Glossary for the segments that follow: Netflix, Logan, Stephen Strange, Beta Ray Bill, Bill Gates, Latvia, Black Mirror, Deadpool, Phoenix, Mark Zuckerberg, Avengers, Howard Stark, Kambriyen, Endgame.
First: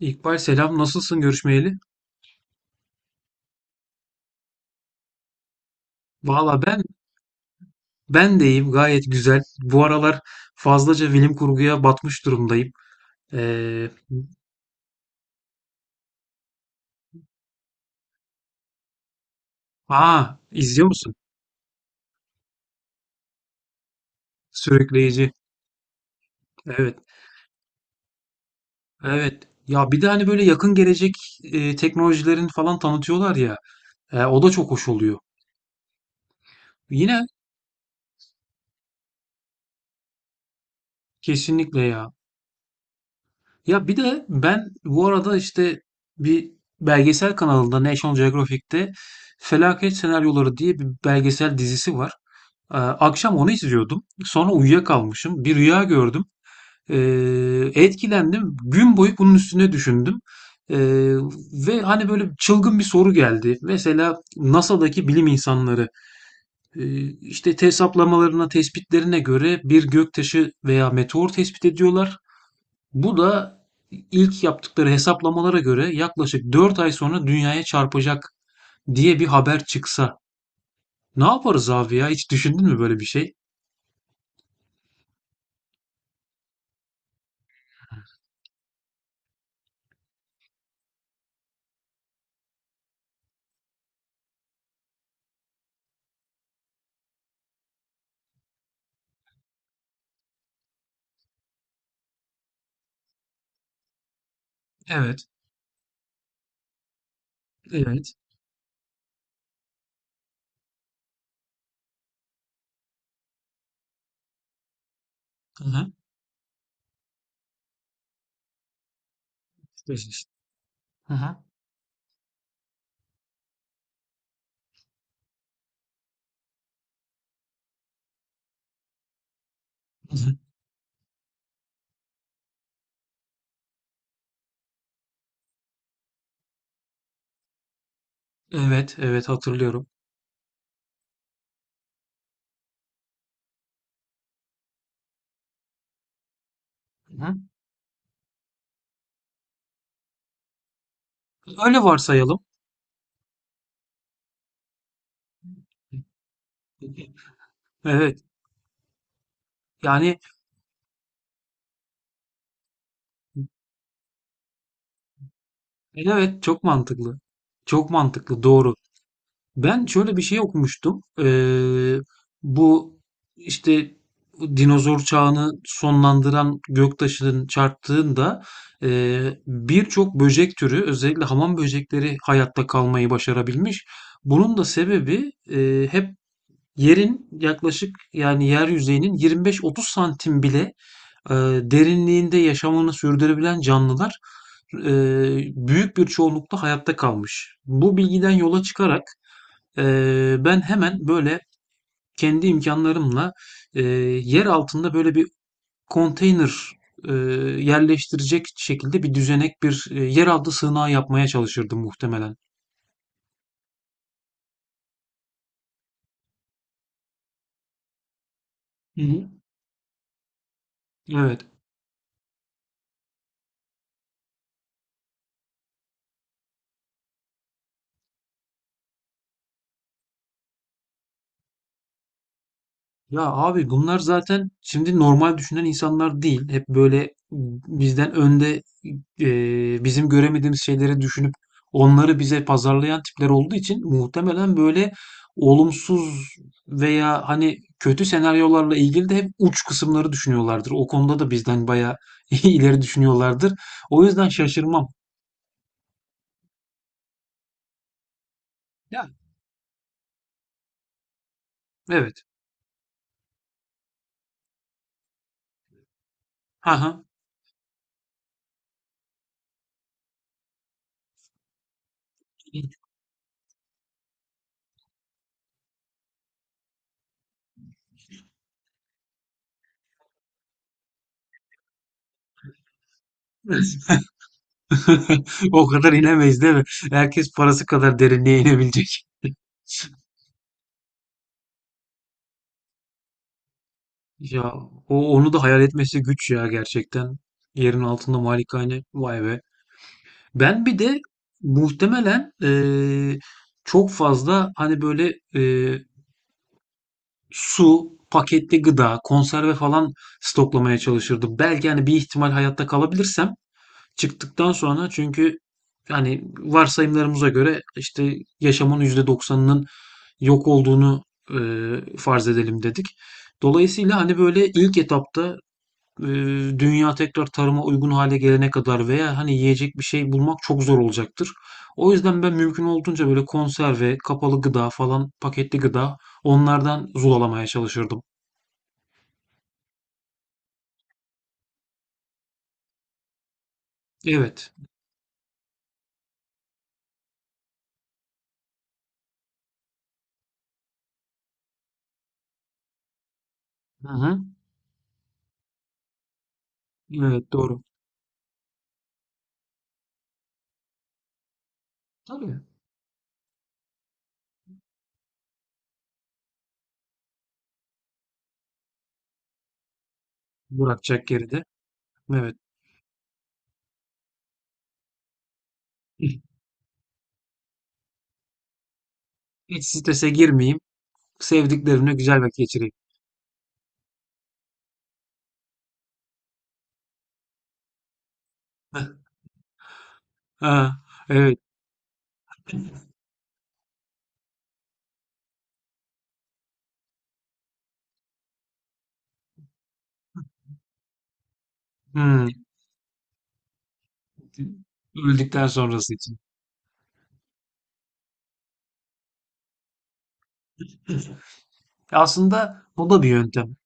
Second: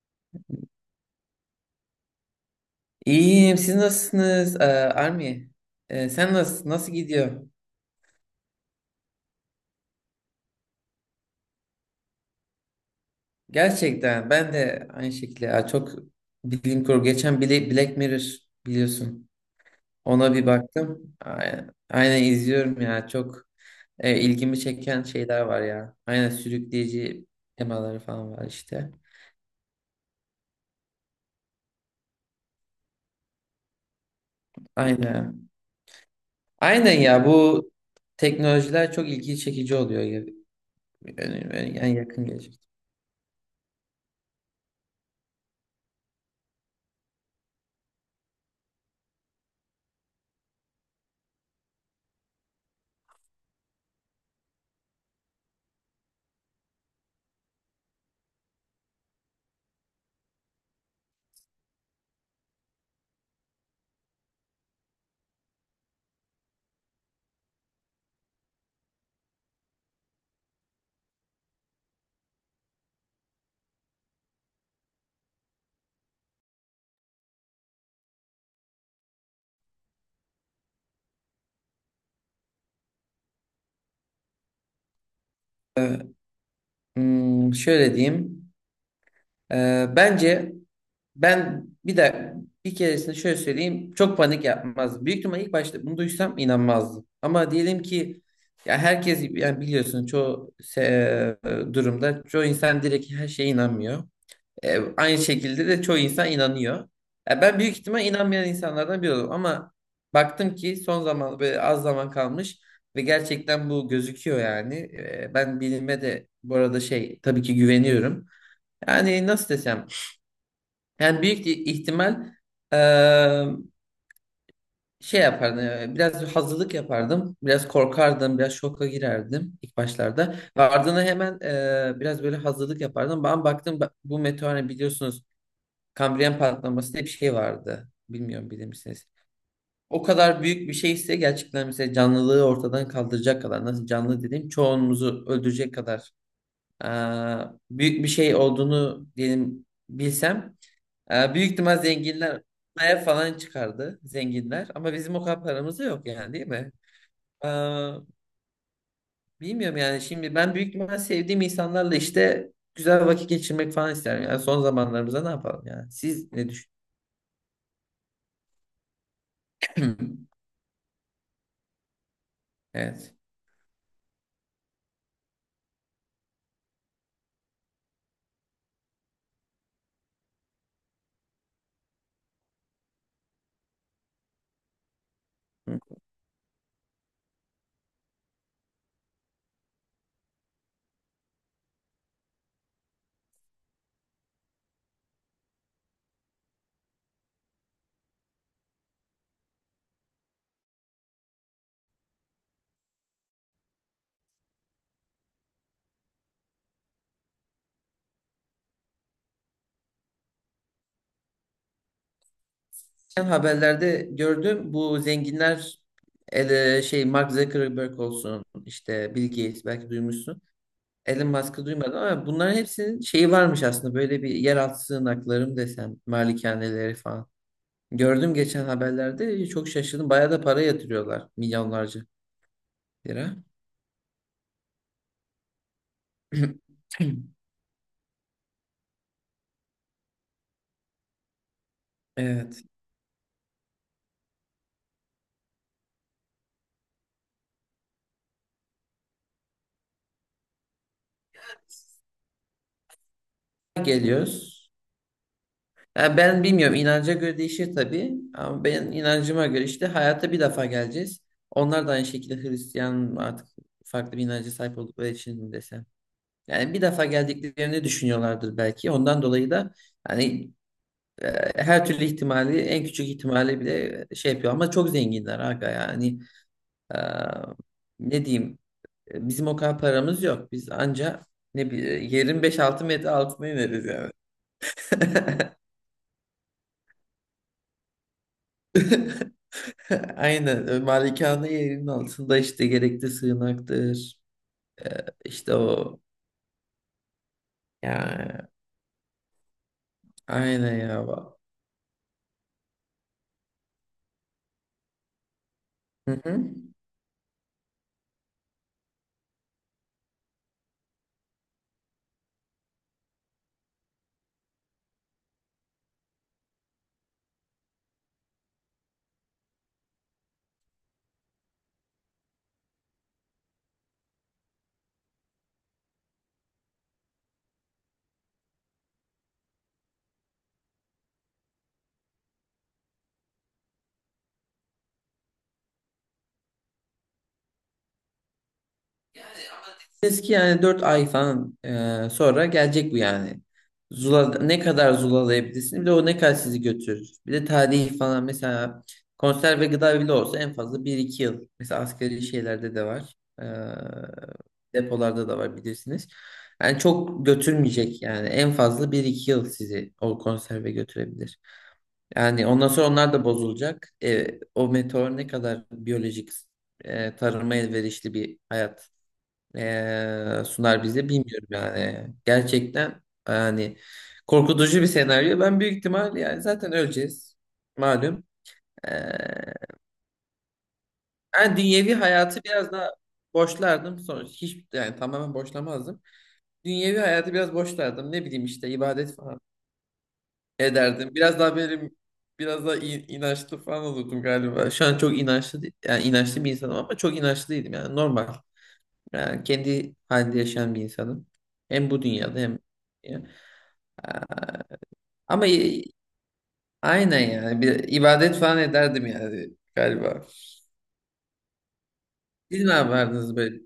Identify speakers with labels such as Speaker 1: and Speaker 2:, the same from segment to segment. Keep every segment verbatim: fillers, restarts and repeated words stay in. Speaker 1: İkbal selam nasılsın görüşmeyeli?
Speaker 2: İyiyim. Siz nasılsınız? Ee, Army, Ee, sen
Speaker 1: Valla
Speaker 2: nasıl
Speaker 1: ben
Speaker 2: nasıl gidiyor?
Speaker 1: ben deyim gayet güzel. Bu aralar fazlaca bilim kurguya batmış durumdayım. Ee,
Speaker 2: Gerçekten ben de aynı şekilde Aa, çok bilim kurgu. Geçen Bla- Black Mirror biliyorsun.
Speaker 1: Aa,
Speaker 2: Ona bir
Speaker 1: izliyor musun?
Speaker 2: baktım. Aynen, aynen izliyorum ya. Çok e, ilgimi çeken
Speaker 1: Sürükleyici.
Speaker 2: şeyler var ya. Aynen
Speaker 1: Evet.
Speaker 2: sürükleyici temaları falan var işte.
Speaker 1: Evet. Ya bir de hani böyle yakın gelecek e, teknolojilerin falan tanıtıyorlar ya. E, o da çok hoş oluyor.
Speaker 2: Aynen. Aynen
Speaker 1: Yine
Speaker 2: ya bu teknolojiler çok ilgi çekici oluyor. Yani,
Speaker 1: kesinlikle
Speaker 2: yani
Speaker 1: ya.
Speaker 2: yakın gelecek.
Speaker 1: Ya bir de ben bu arada işte bir belgesel kanalında National Geographic'te Felaket Senaryoları diye bir belgesel dizisi var. Ee, akşam onu izliyordum. Sonra uyuyakalmışım. Bir rüya gördüm. Ee, Etkilendim. Gün boyu bunun üstüne düşündüm. Ee, Ve hani böyle çılgın bir soru geldi. Mesela N A S A'daki bilim insanları e, işte hesaplamalarına, tespitlerine göre bir göktaşı veya meteor tespit ediyorlar. Bu da ilk yaptıkları hesaplamalara göre yaklaşık dört ay sonra dünyaya çarpacak diye bir haber çıksa. Ne yaparız abi ya? Hiç düşündün mü böyle bir şey?
Speaker 2: Ee, hmm, Şöyle diyeyim. Ee, bence ben bir de bir keresinde şöyle söyleyeyim çok panik yapmazdım. Büyük ihtimal ilk başta bunu duysam inanmazdım. Ama diyelim ki ya herkes yani biliyorsun çoğu se- e, durumda çoğu insan direkt her şeye inanmıyor. Ee, aynı
Speaker 1: Evet,
Speaker 2: şekilde de çoğu insan inanıyor. Ya ben büyük ihtimal
Speaker 1: evet.
Speaker 2: inanmayan insanlardan biri oldum ama baktım ki son zaman böyle az zaman kalmış ve gerçekten bu gözüküyor yani. Ee, ben
Speaker 1: Hı hı.
Speaker 2: bilime de bu arada şey tabii ki güveniyorum. Yani nasıl desem
Speaker 1: Beşinci. Hı
Speaker 2: yani
Speaker 1: hı.
Speaker 2: büyük ihtimal eee, şey yapardım. eee, Biraz hazırlık yapardım. Biraz korkardım. Biraz şoka girerdim ilk
Speaker 1: Hı hı.
Speaker 2: başlarda. Ve ardına hemen eee, biraz böyle hazırlık yapardım. Ben baktım ba- bu meteor hani biliyorsunuz Kambriyen patlaması diye bir şey vardı. Bilmiyorum bilir
Speaker 1: Evet,
Speaker 2: misiniz?
Speaker 1: evet hatırlıyorum.
Speaker 2: O kadar büyük bir şey ise gerçekten mesela canlılığı ortadan kaldıracak kadar nasıl canlı dediğim çoğunumuzu öldürecek kadar eee,
Speaker 1: Hı hı.
Speaker 2: büyük bir şey olduğunu diyelim bilsem ee, büyük ihtimal
Speaker 1: Öyle
Speaker 2: zenginler
Speaker 1: varsayalım.
Speaker 2: ev falan çıkardı zenginler ama bizim o kadar paramız da yok yani değil mi? Ee,
Speaker 1: Evet.
Speaker 2: Bilmiyorum yani
Speaker 1: Yani
Speaker 2: şimdi ben büyük ihtimal sevdiğim insanlarla işte güzel vakit geçirmek falan isterim. Yani son zamanlarımızda ne yapalım yani? Siz ne
Speaker 1: evet çok
Speaker 2: düşünüyorsunuz?
Speaker 1: mantıklı. Çok mantıklı. Doğru. Ben şöyle bir şey okumuştum. Ee, bu
Speaker 2: Evet.
Speaker 1: işte dinozor çağını sonlandıran göktaşının çarptığında e, birçok böcek türü özellikle hamam böcekleri hayatta kalmayı başarabilmiş. Bunun da sebebi
Speaker 2: Hı.
Speaker 1: e, hep yerin yaklaşık yani yer yüzeyinin yirmi beş otuz santim bile e, derinliğinde yaşamını sürdürebilen canlılar e, büyük bir çoğunlukla hayatta kalmış. Bu bilgiden yola çıkarak ee, ben hemen böyle kendi imkanlarımla e, yer altında böyle bir konteyner e, yerleştirecek şekilde bir düzenek bir e, yeraltı sığınağı yapmaya çalışırdım muhtemelen.
Speaker 2: Geçen haberlerde gördüm bu zenginler ele, şey Mark Zuckerberg olsun
Speaker 1: Hı
Speaker 2: işte
Speaker 1: hı.
Speaker 2: Bill Gates belki duymuşsun. Elon
Speaker 1: Evet.
Speaker 2: Musk'ı duymadım ama bunların hepsinin şeyi varmış aslında böyle bir yeraltı sığınakları mı desem malikaneleri falan. Gördüm geçen haberlerde çok şaşırdım. Bayağı da para yatırıyorlar. Milyonlarca
Speaker 1: Ya
Speaker 2: lira.
Speaker 1: abi bunlar zaten şimdi normal düşünen insanlar değil. Hep böyle bizden önde e, bizim göremediğimiz şeyleri düşünüp onları bize
Speaker 2: Evet.
Speaker 1: pazarlayan tipler olduğu için muhtemelen böyle olumsuz veya hani kötü senaryolarla ilgili de hep uç kısımları düşünüyorlardır. O konuda da bizden bayağı ileri düşünüyorlardır. O yüzden
Speaker 2: Geliyoruz.
Speaker 1: şaşırmam.
Speaker 2: Ya ben bilmiyorum inanca göre değişir tabii. Ama ben
Speaker 1: Ya
Speaker 2: inancıma göre işte hayata bir defa geleceğiz. Onlar da aynı
Speaker 1: evet.
Speaker 2: şekilde Hristiyan artık farklı bir inanca sahip oldukları için mi desem. Yani bir
Speaker 1: Haha.
Speaker 2: defa geldiklerini düşünüyorlardır belki. Ondan dolayı da hani e, her türlü ihtimali en küçük ihtimali bile şey yapıyor. Ama çok zenginler aga yani. e, Ne diyeyim. E, Bizim o kadar paramız yok. Biz anca ne bileyim yerin beş altı metre altına ineriz yani.
Speaker 1: O kadar inemeyiz değil mi? Herkes parası kadar derinliğe inebilecek.
Speaker 2: Aynen. e, Malikane yerinin altında işte gerekli sığınaktır.
Speaker 1: Ya
Speaker 2: E,
Speaker 1: o onu da
Speaker 2: işte
Speaker 1: hayal etmesi
Speaker 2: o.
Speaker 1: güç ya gerçekten. Yerin altında
Speaker 2: Yani
Speaker 1: malikane vay be. Ben
Speaker 2: aynen
Speaker 1: bir de
Speaker 2: ya.
Speaker 1: muhtemelen eee, çok fazla hani böyle eee,
Speaker 2: Hı hı.
Speaker 1: su, paketli gıda, konserve falan stoklamaya çalışırdım. Belki hani bir ihtimal hayatta kalabilirsem çıktıktan sonra çünkü yani varsayımlarımıza göre işte yaşamın yüzde doksanının yok olduğunu eee, farz edelim dedik. Dolayısıyla hani böyle ilk etapta eee, dünya tekrar tarıma uygun hale gelene kadar veya hani yiyecek bir şey bulmak çok zor olacaktır. O yüzden ben mümkün olduğunca böyle konserve, kapalı gıda falan, paketli gıda onlardan zulalamaya çalışırdım.
Speaker 2: Eski yani dört ay falan e, sonra gelecek bu yani. Zula,
Speaker 1: Evet.
Speaker 2: ne kadar zulalayabilirsin bir de o ne kadar sizi götürür. Bir de tarihi falan mesela konserve gıda bile olsa en fazla bir iki yıl. Mesela asgari şeylerde de var. E,
Speaker 1: Hı hı.
Speaker 2: Depolarda da var bilirsiniz. Yani çok
Speaker 1: Evet doğru.
Speaker 2: götürmeyecek yani en fazla bir iki yıl sizi o konserve götürebilir.
Speaker 1: Tabii.
Speaker 2: Yani ondan sonra onlar da bozulacak. E, o meteor ne kadar biyolojik e, tarıma elverişli bir hayat eee, sunar
Speaker 1: Bırakacak
Speaker 2: bize
Speaker 1: geride.
Speaker 2: bilmiyorum yani.
Speaker 1: Evet.
Speaker 2: Gerçekten yani korkutucu bir senaryo. Ben büyük ihtimal yani zaten öleceğiz. Malum. Eee
Speaker 1: Hiç strese girmeyeyim.
Speaker 2: ben
Speaker 1: Sevdiklerimle
Speaker 2: dünyevi
Speaker 1: güzel vakit
Speaker 2: hayatı
Speaker 1: geçireyim.
Speaker 2: biraz daha boşlardım. Sonra hiç yani tamamen boşlamazdım. Dünyevi hayatı biraz boşlardım. Ne bileyim işte ibadet falan
Speaker 1: Ha,
Speaker 2: ederdim.
Speaker 1: evet.
Speaker 2: Biraz daha benim biraz daha in- inançlı falan olurdum galiba. Şu an çok inançlı değil- yani inançlı bir insanım ama çok inançlıydım yani normal. Yani kendi halinde yaşayan bir insanım. Hem bu
Speaker 1: Hmm.
Speaker 2: dünyada hem ya. Aa,
Speaker 1: Öldükten
Speaker 2: Ama i-
Speaker 1: sonrası için.
Speaker 2: aynen yani bir ibadet falan ederdim yani galiba.
Speaker 1: Aslında
Speaker 2: Siz ne
Speaker 1: bu da bir
Speaker 2: yapardınız
Speaker 1: yöntem.
Speaker 2: böyle?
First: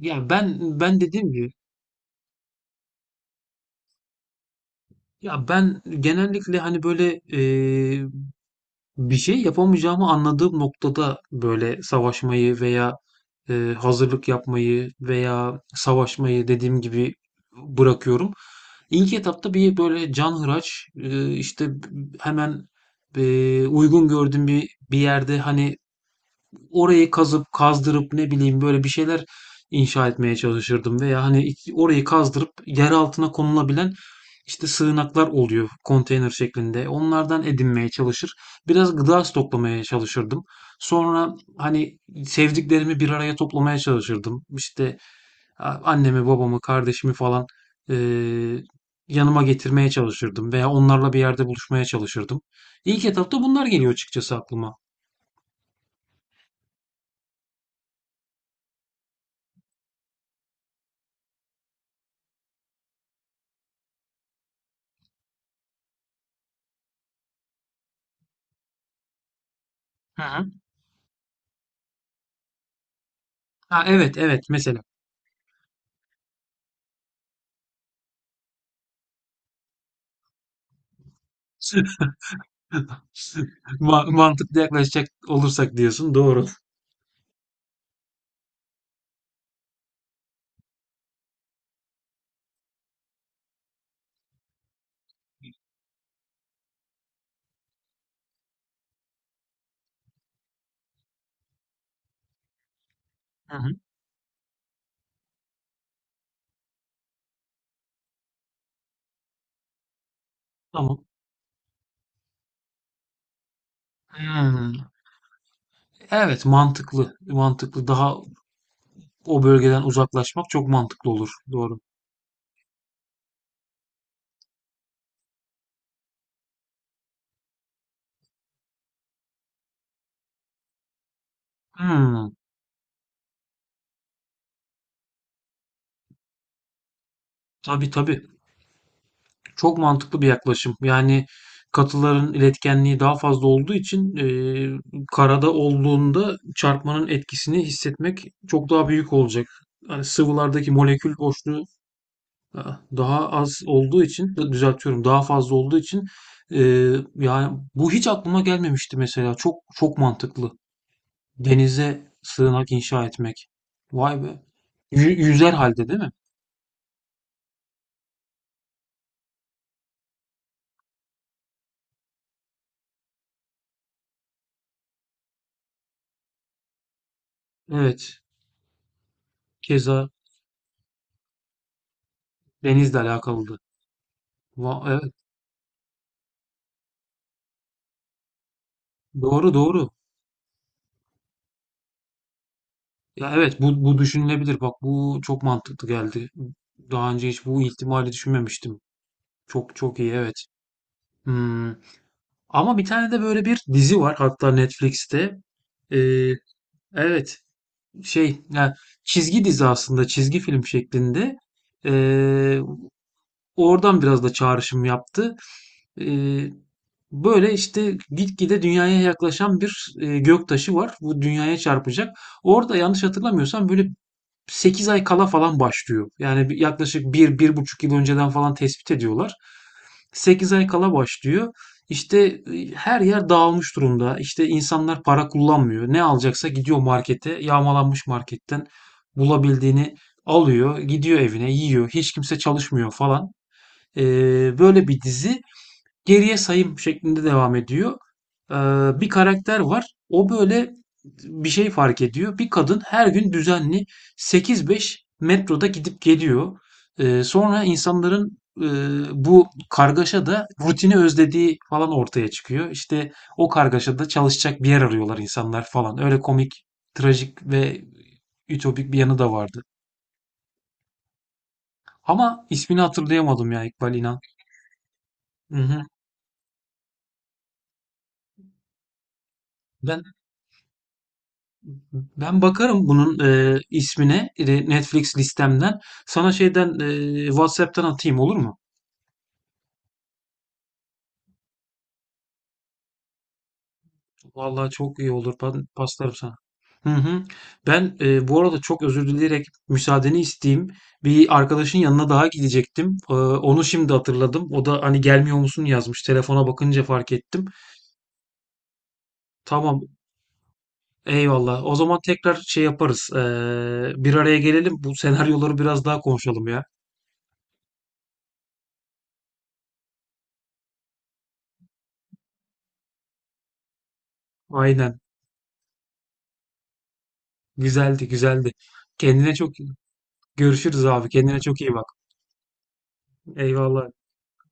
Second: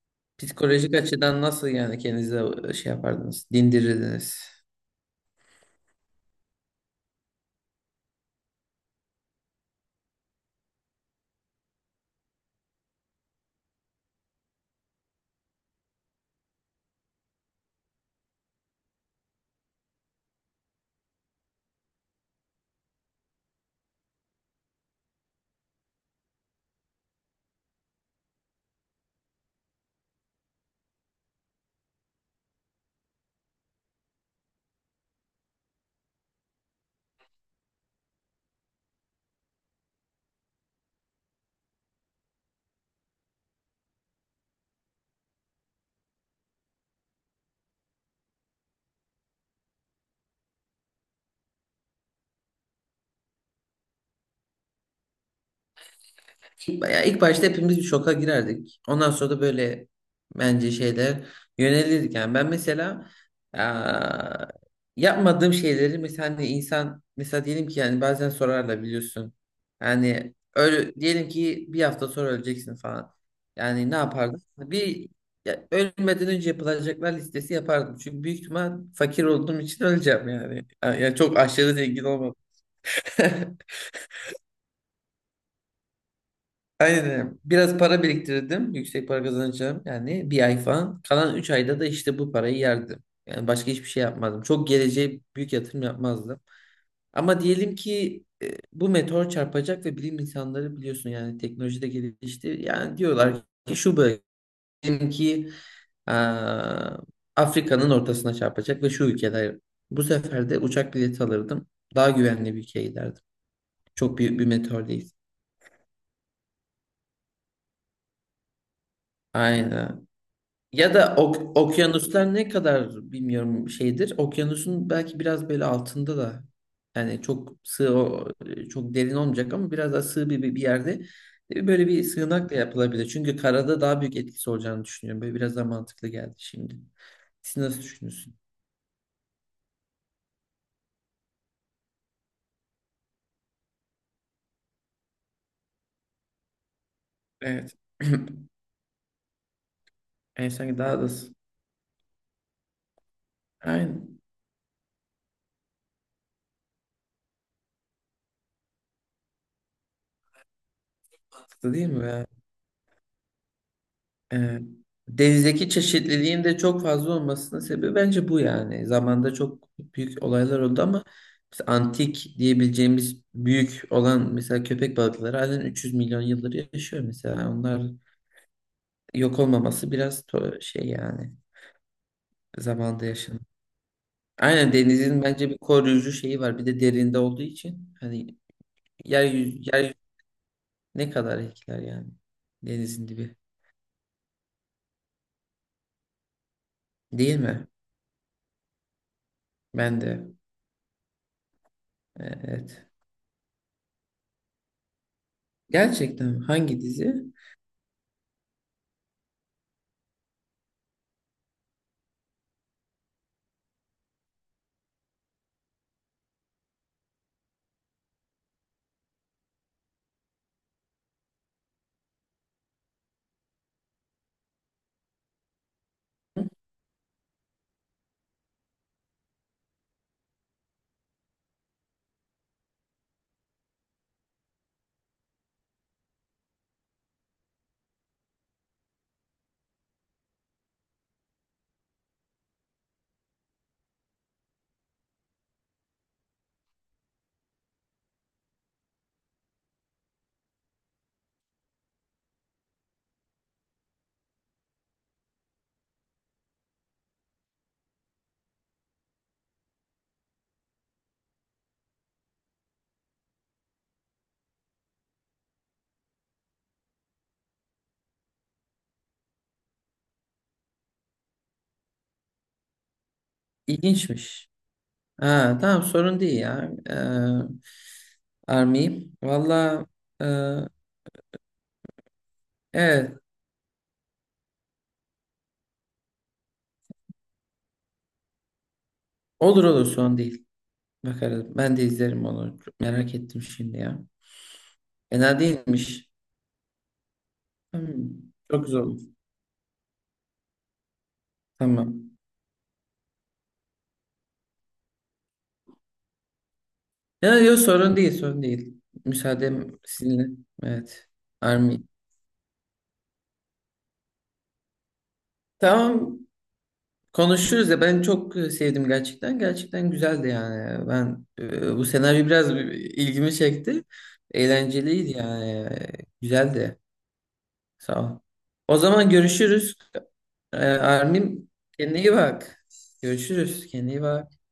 Speaker 1: Yani ben
Speaker 2: Psikolojik
Speaker 1: ben dediğim
Speaker 2: açıdan
Speaker 1: gibi.
Speaker 2: nasıl yani kendinize şey yapardınız? Dindirirdiniz.
Speaker 1: Ya ben genellikle hani böyle eee, bir şey yapamayacağımı anladığım noktada böyle savaşmayı veya eee, hazırlık yapmayı veya savaşmayı dediğim gibi bırakıyorum. İlk etapta bir böyle canhıraç eee, işte hemen eee, uygun gördüğüm bir bir yerde hani. Orayı kazıp kazdırıp ne bileyim böyle bir şeyler inşa etmeye çalışırdım veya hani iç- orayı kazdırıp yer altına konulabilen işte sığınaklar oluyor konteyner şeklinde. Onlardan edinmeye çalışır. Biraz gıda stoklamaya çalışırdım. Sonra hani sevdiklerimi bir araya toplamaya çalışırdım. İşte a- annemi, babamı, kardeşimi falan eee, yanıma getirmeye çalışırdım veya onlarla bir yerde buluşmaya çalışırdım. İlk etapta bunlar geliyor açıkçası aklıma.
Speaker 2: Bayağı ilk başta hepimiz bir şoka girerdik. Ondan sonra da böyle bence şeyler yönelirdik. Yani ben mesela eee, yapmadığım şeyleri mesela hani insan mesela diyelim ki yani bazen sorarlar biliyorsun.
Speaker 1: Hı
Speaker 2: Yani
Speaker 1: hı.
Speaker 2: öyle diyelim ki bir hafta sonra öleceksin falan.
Speaker 1: Ha
Speaker 2: Yani ne
Speaker 1: evet
Speaker 2: yapardım?
Speaker 1: evet mesela.
Speaker 2: Bir ya, ölmeden önce yapılacaklar listesi yapardım. Çünkü büyük ihtimal fakir olduğum için öleceğim yani. Yani çok aşırı zengin olmadım.
Speaker 1: Ma mantıklı yaklaşacak olursak diyorsun. Doğru.
Speaker 2: Aynen. Biraz para biriktirdim. Yüksek para kazanacağım. Yani bir ay falan. Kalan üç ayda da işte bu parayı yerdim. Yani başka hiçbir şey yapmadım. Çok geleceğe büyük yatırım yapmazdım. Ama diyelim ki e, bu meteor çarpacak ve bilim insanları biliyorsun yani teknoloji de gelişti. Yani diyorlar
Speaker 1: Hı hı.
Speaker 2: ki şu bölge diyelim ki aa, Afrika'nın ortasına çarpacak ve şu ülkeler. Bu sefer de uçak
Speaker 1: Tamam.
Speaker 2: bileti alırdım. Daha güvenli bir ülkeye giderdim. Çok büyük bir
Speaker 1: Hımm.
Speaker 2: meteor değil.
Speaker 1: Evet, mantıklı. Mantıklı. Daha o bölgeden
Speaker 2: Aynen.
Speaker 1: uzaklaşmak çok
Speaker 2: Ya
Speaker 1: mantıklı
Speaker 2: da
Speaker 1: olur.
Speaker 2: ok-
Speaker 1: Doğru.
Speaker 2: okyanuslar ne kadar bilmiyorum şeydir. Okyanusun belki biraz böyle altında da yani çok sığ o- çok derin olmayacak ama biraz daha sığ bir, bir bir yerde e, böyle bir
Speaker 1: Hımm.
Speaker 2: sığınak da yapılabilir. Çünkü karada daha büyük etkisi olacağını düşünüyorum. Böyle biraz daha mantıklı geldi şimdi. Siz nasıl
Speaker 1: Tabii, tabii.
Speaker 2: düşünüyorsunuz?
Speaker 1: Çok mantıklı bir yaklaşım. Yani katıların iletkenliği daha fazla olduğu için, eee, karada olduğunda çarpmanın etkisini
Speaker 2: Evet.
Speaker 1: hissetmek çok daha büyük olacak. Hani
Speaker 2: Yani
Speaker 1: sıvılardaki
Speaker 2: sanki daha da
Speaker 1: molekül
Speaker 2: s-
Speaker 1: boşluğu daha az
Speaker 2: aynı
Speaker 1: olduğu için düzeltiyorum. Daha fazla olduğu için e, yani bu hiç aklıma gelmemişti mesela. Çok çok mantıklı.
Speaker 2: mantıklı değil mi?
Speaker 1: Denize
Speaker 2: Ya?
Speaker 1: sığınak inşa etmek. Vay be.
Speaker 2: Ee,
Speaker 1: Yü- yüzer
Speaker 2: Denizdeki
Speaker 1: halde değil mi?
Speaker 2: çeşitliliğin de çok fazla olmasının sebebi bence bu yani. Zamanda çok büyük olaylar oldu ama mesela antik diyebileceğimiz büyük olan mesela köpek balıkları halen üç yüz milyon yıldır yaşıyor mesela. Onlar
Speaker 1: Evet.
Speaker 2: yok olmaması
Speaker 1: Keza
Speaker 2: biraz to- şey yani
Speaker 1: denizle
Speaker 2: zamanda yaşanıyor.
Speaker 1: alakalıydı.
Speaker 2: Aynen
Speaker 1: Va- evet.
Speaker 2: denizin bence bir koruyucu şeyi var. Bir de derinde olduğu için hani
Speaker 1: Doğru
Speaker 2: yeryüzü,
Speaker 1: doğru.
Speaker 2: yeryüzü ne kadar etkiler yani denizin
Speaker 1: Ya
Speaker 2: dibi.
Speaker 1: evet bu bu düşünülebilir. Bak bu çok mantıklı geldi. Daha önce
Speaker 2: Değil
Speaker 1: hiç bu
Speaker 2: mi?
Speaker 1: ihtimali düşünmemiştim. Çok çok
Speaker 2: Ben
Speaker 1: iyi
Speaker 2: de.
Speaker 1: evet. Hmm.
Speaker 2: e,
Speaker 1: Ama bir
Speaker 2: Evet.
Speaker 1: tane de böyle bir dizi var hatta Netflix'te. Ee,
Speaker 2: Gerçekten hangi dizi?
Speaker 1: Evet, şey, ya çizgi dizi aslında çizgi film şeklinde. Ee, Oradan biraz da çağrışım yaptı. Ee, Böyle işte gitgide dünyaya yaklaşan bir e, göktaşı var. Bu dünyaya çarpacak. Orada yanlış hatırlamıyorsam böyle sekiz ay kala falan başlıyor. Yani bir- yaklaşık bir-bir buçuk yıl önceden falan tespit ediyorlar. sekiz ay kala başlıyor. İşte e, her yer dağılmış durumda. İşte insanlar para kullanmıyor. Ne alacaksa gidiyor markete, yağmalanmış marketten bulabildiğini alıyor, gidiyor evine, yiyor. Hiç kimse çalışmıyor falan. Ee, böyle bir dizi geriye sayım şeklinde devam ediyor. Ee, Bir karakter var. O böyle bir şey fark ediyor. Bir kadın her gün düzenli sekiz beş metroda gidip geliyor. Ee, sonra insanların e, bu kargaşada rutini özlediği falan ortaya çıkıyor. İşte o kargaşada çalışacak bir yer arıyorlar insanlar falan. Öyle komik, trajik ve ütopik bir yanı da vardı. Ama ismini hatırlayamadım ya İkbal İnan.
Speaker 2: İlginçmiş.
Speaker 1: Hı
Speaker 2: Ha,
Speaker 1: hı.
Speaker 2: tamam sorun değil ya. Ee, Army. Valla
Speaker 1: Ben
Speaker 2: e,
Speaker 1: Ben bakarım
Speaker 2: evet
Speaker 1: bunun e, ismine e, Netflix listemden. Sana şeyden e, WhatsApp'tan atayım olur mu?
Speaker 2: olur olur sorun değil. Bakarız. Ben de izlerim onu. Çok merak ettim şimdi ya.
Speaker 1: Vallahi çok iyi olur.
Speaker 2: Fena
Speaker 1: Ben
Speaker 2: değilmiş.
Speaker 1: paslarım sana. Hı hı. Ben
Speaker 2: Hmm,
Speaker 1: e, bu arada
Speaker 2: Çok güzel
Speaker 1: çok
Speaker 2: olur.
Speaker 1: özür dileyerek müsaadeni isteyeyim. Bir arkadaşın yanına
Speaker 2: Tamam.
Speaker 1: daha gidecektim. E, onu şimdi hatırladım. O da hani gelmiyor musun yazmış. Telefona bakınca fark
Speaker 2: Ya
Speaker 1: ettim.
Speaker 2: yok sorun değil sorun değil. Müsaadem
Speaker 1: Tamam.
Speaker 2: sizinle. Evet.
Speaker 1: Eyvallah. O
Speaker 2: Army.
Speaker 1: zaman tekrar şey yaparız. E, bir araya gelelim. Bu senaryoları biraz daha
Speaker 2: Tamam.
Speaker 1: konuşalım ya.
Speaker 2: Konuşuruz ya ben çok e, sevdim gerçekten. Gerçekten güzeldi yani. Ben e, bu senaryo biraz ilgimi çekti.
Speaker 1: Aynen.
Speaker 2: Eğlenceliydi yani. E, Güzeldi. Sağ
Speaker 1: Güzeldi,
Speaker 2: ol.
Speaker 1: güzeldi.
Speaker 2: O zaman
Speaker 1: Kendine çok.
Speaker 2: görüşürüz. E,
Speaker 1: Görüşürüz abi. Kendine
Speaker 2: Armin,
Speaker 1: çok iyi bak.
Speaker 2: kendine iyi bak. Görüşürüz. Kendine
Speaker 1: Eyvallah.
Speaker 2: iyi bak.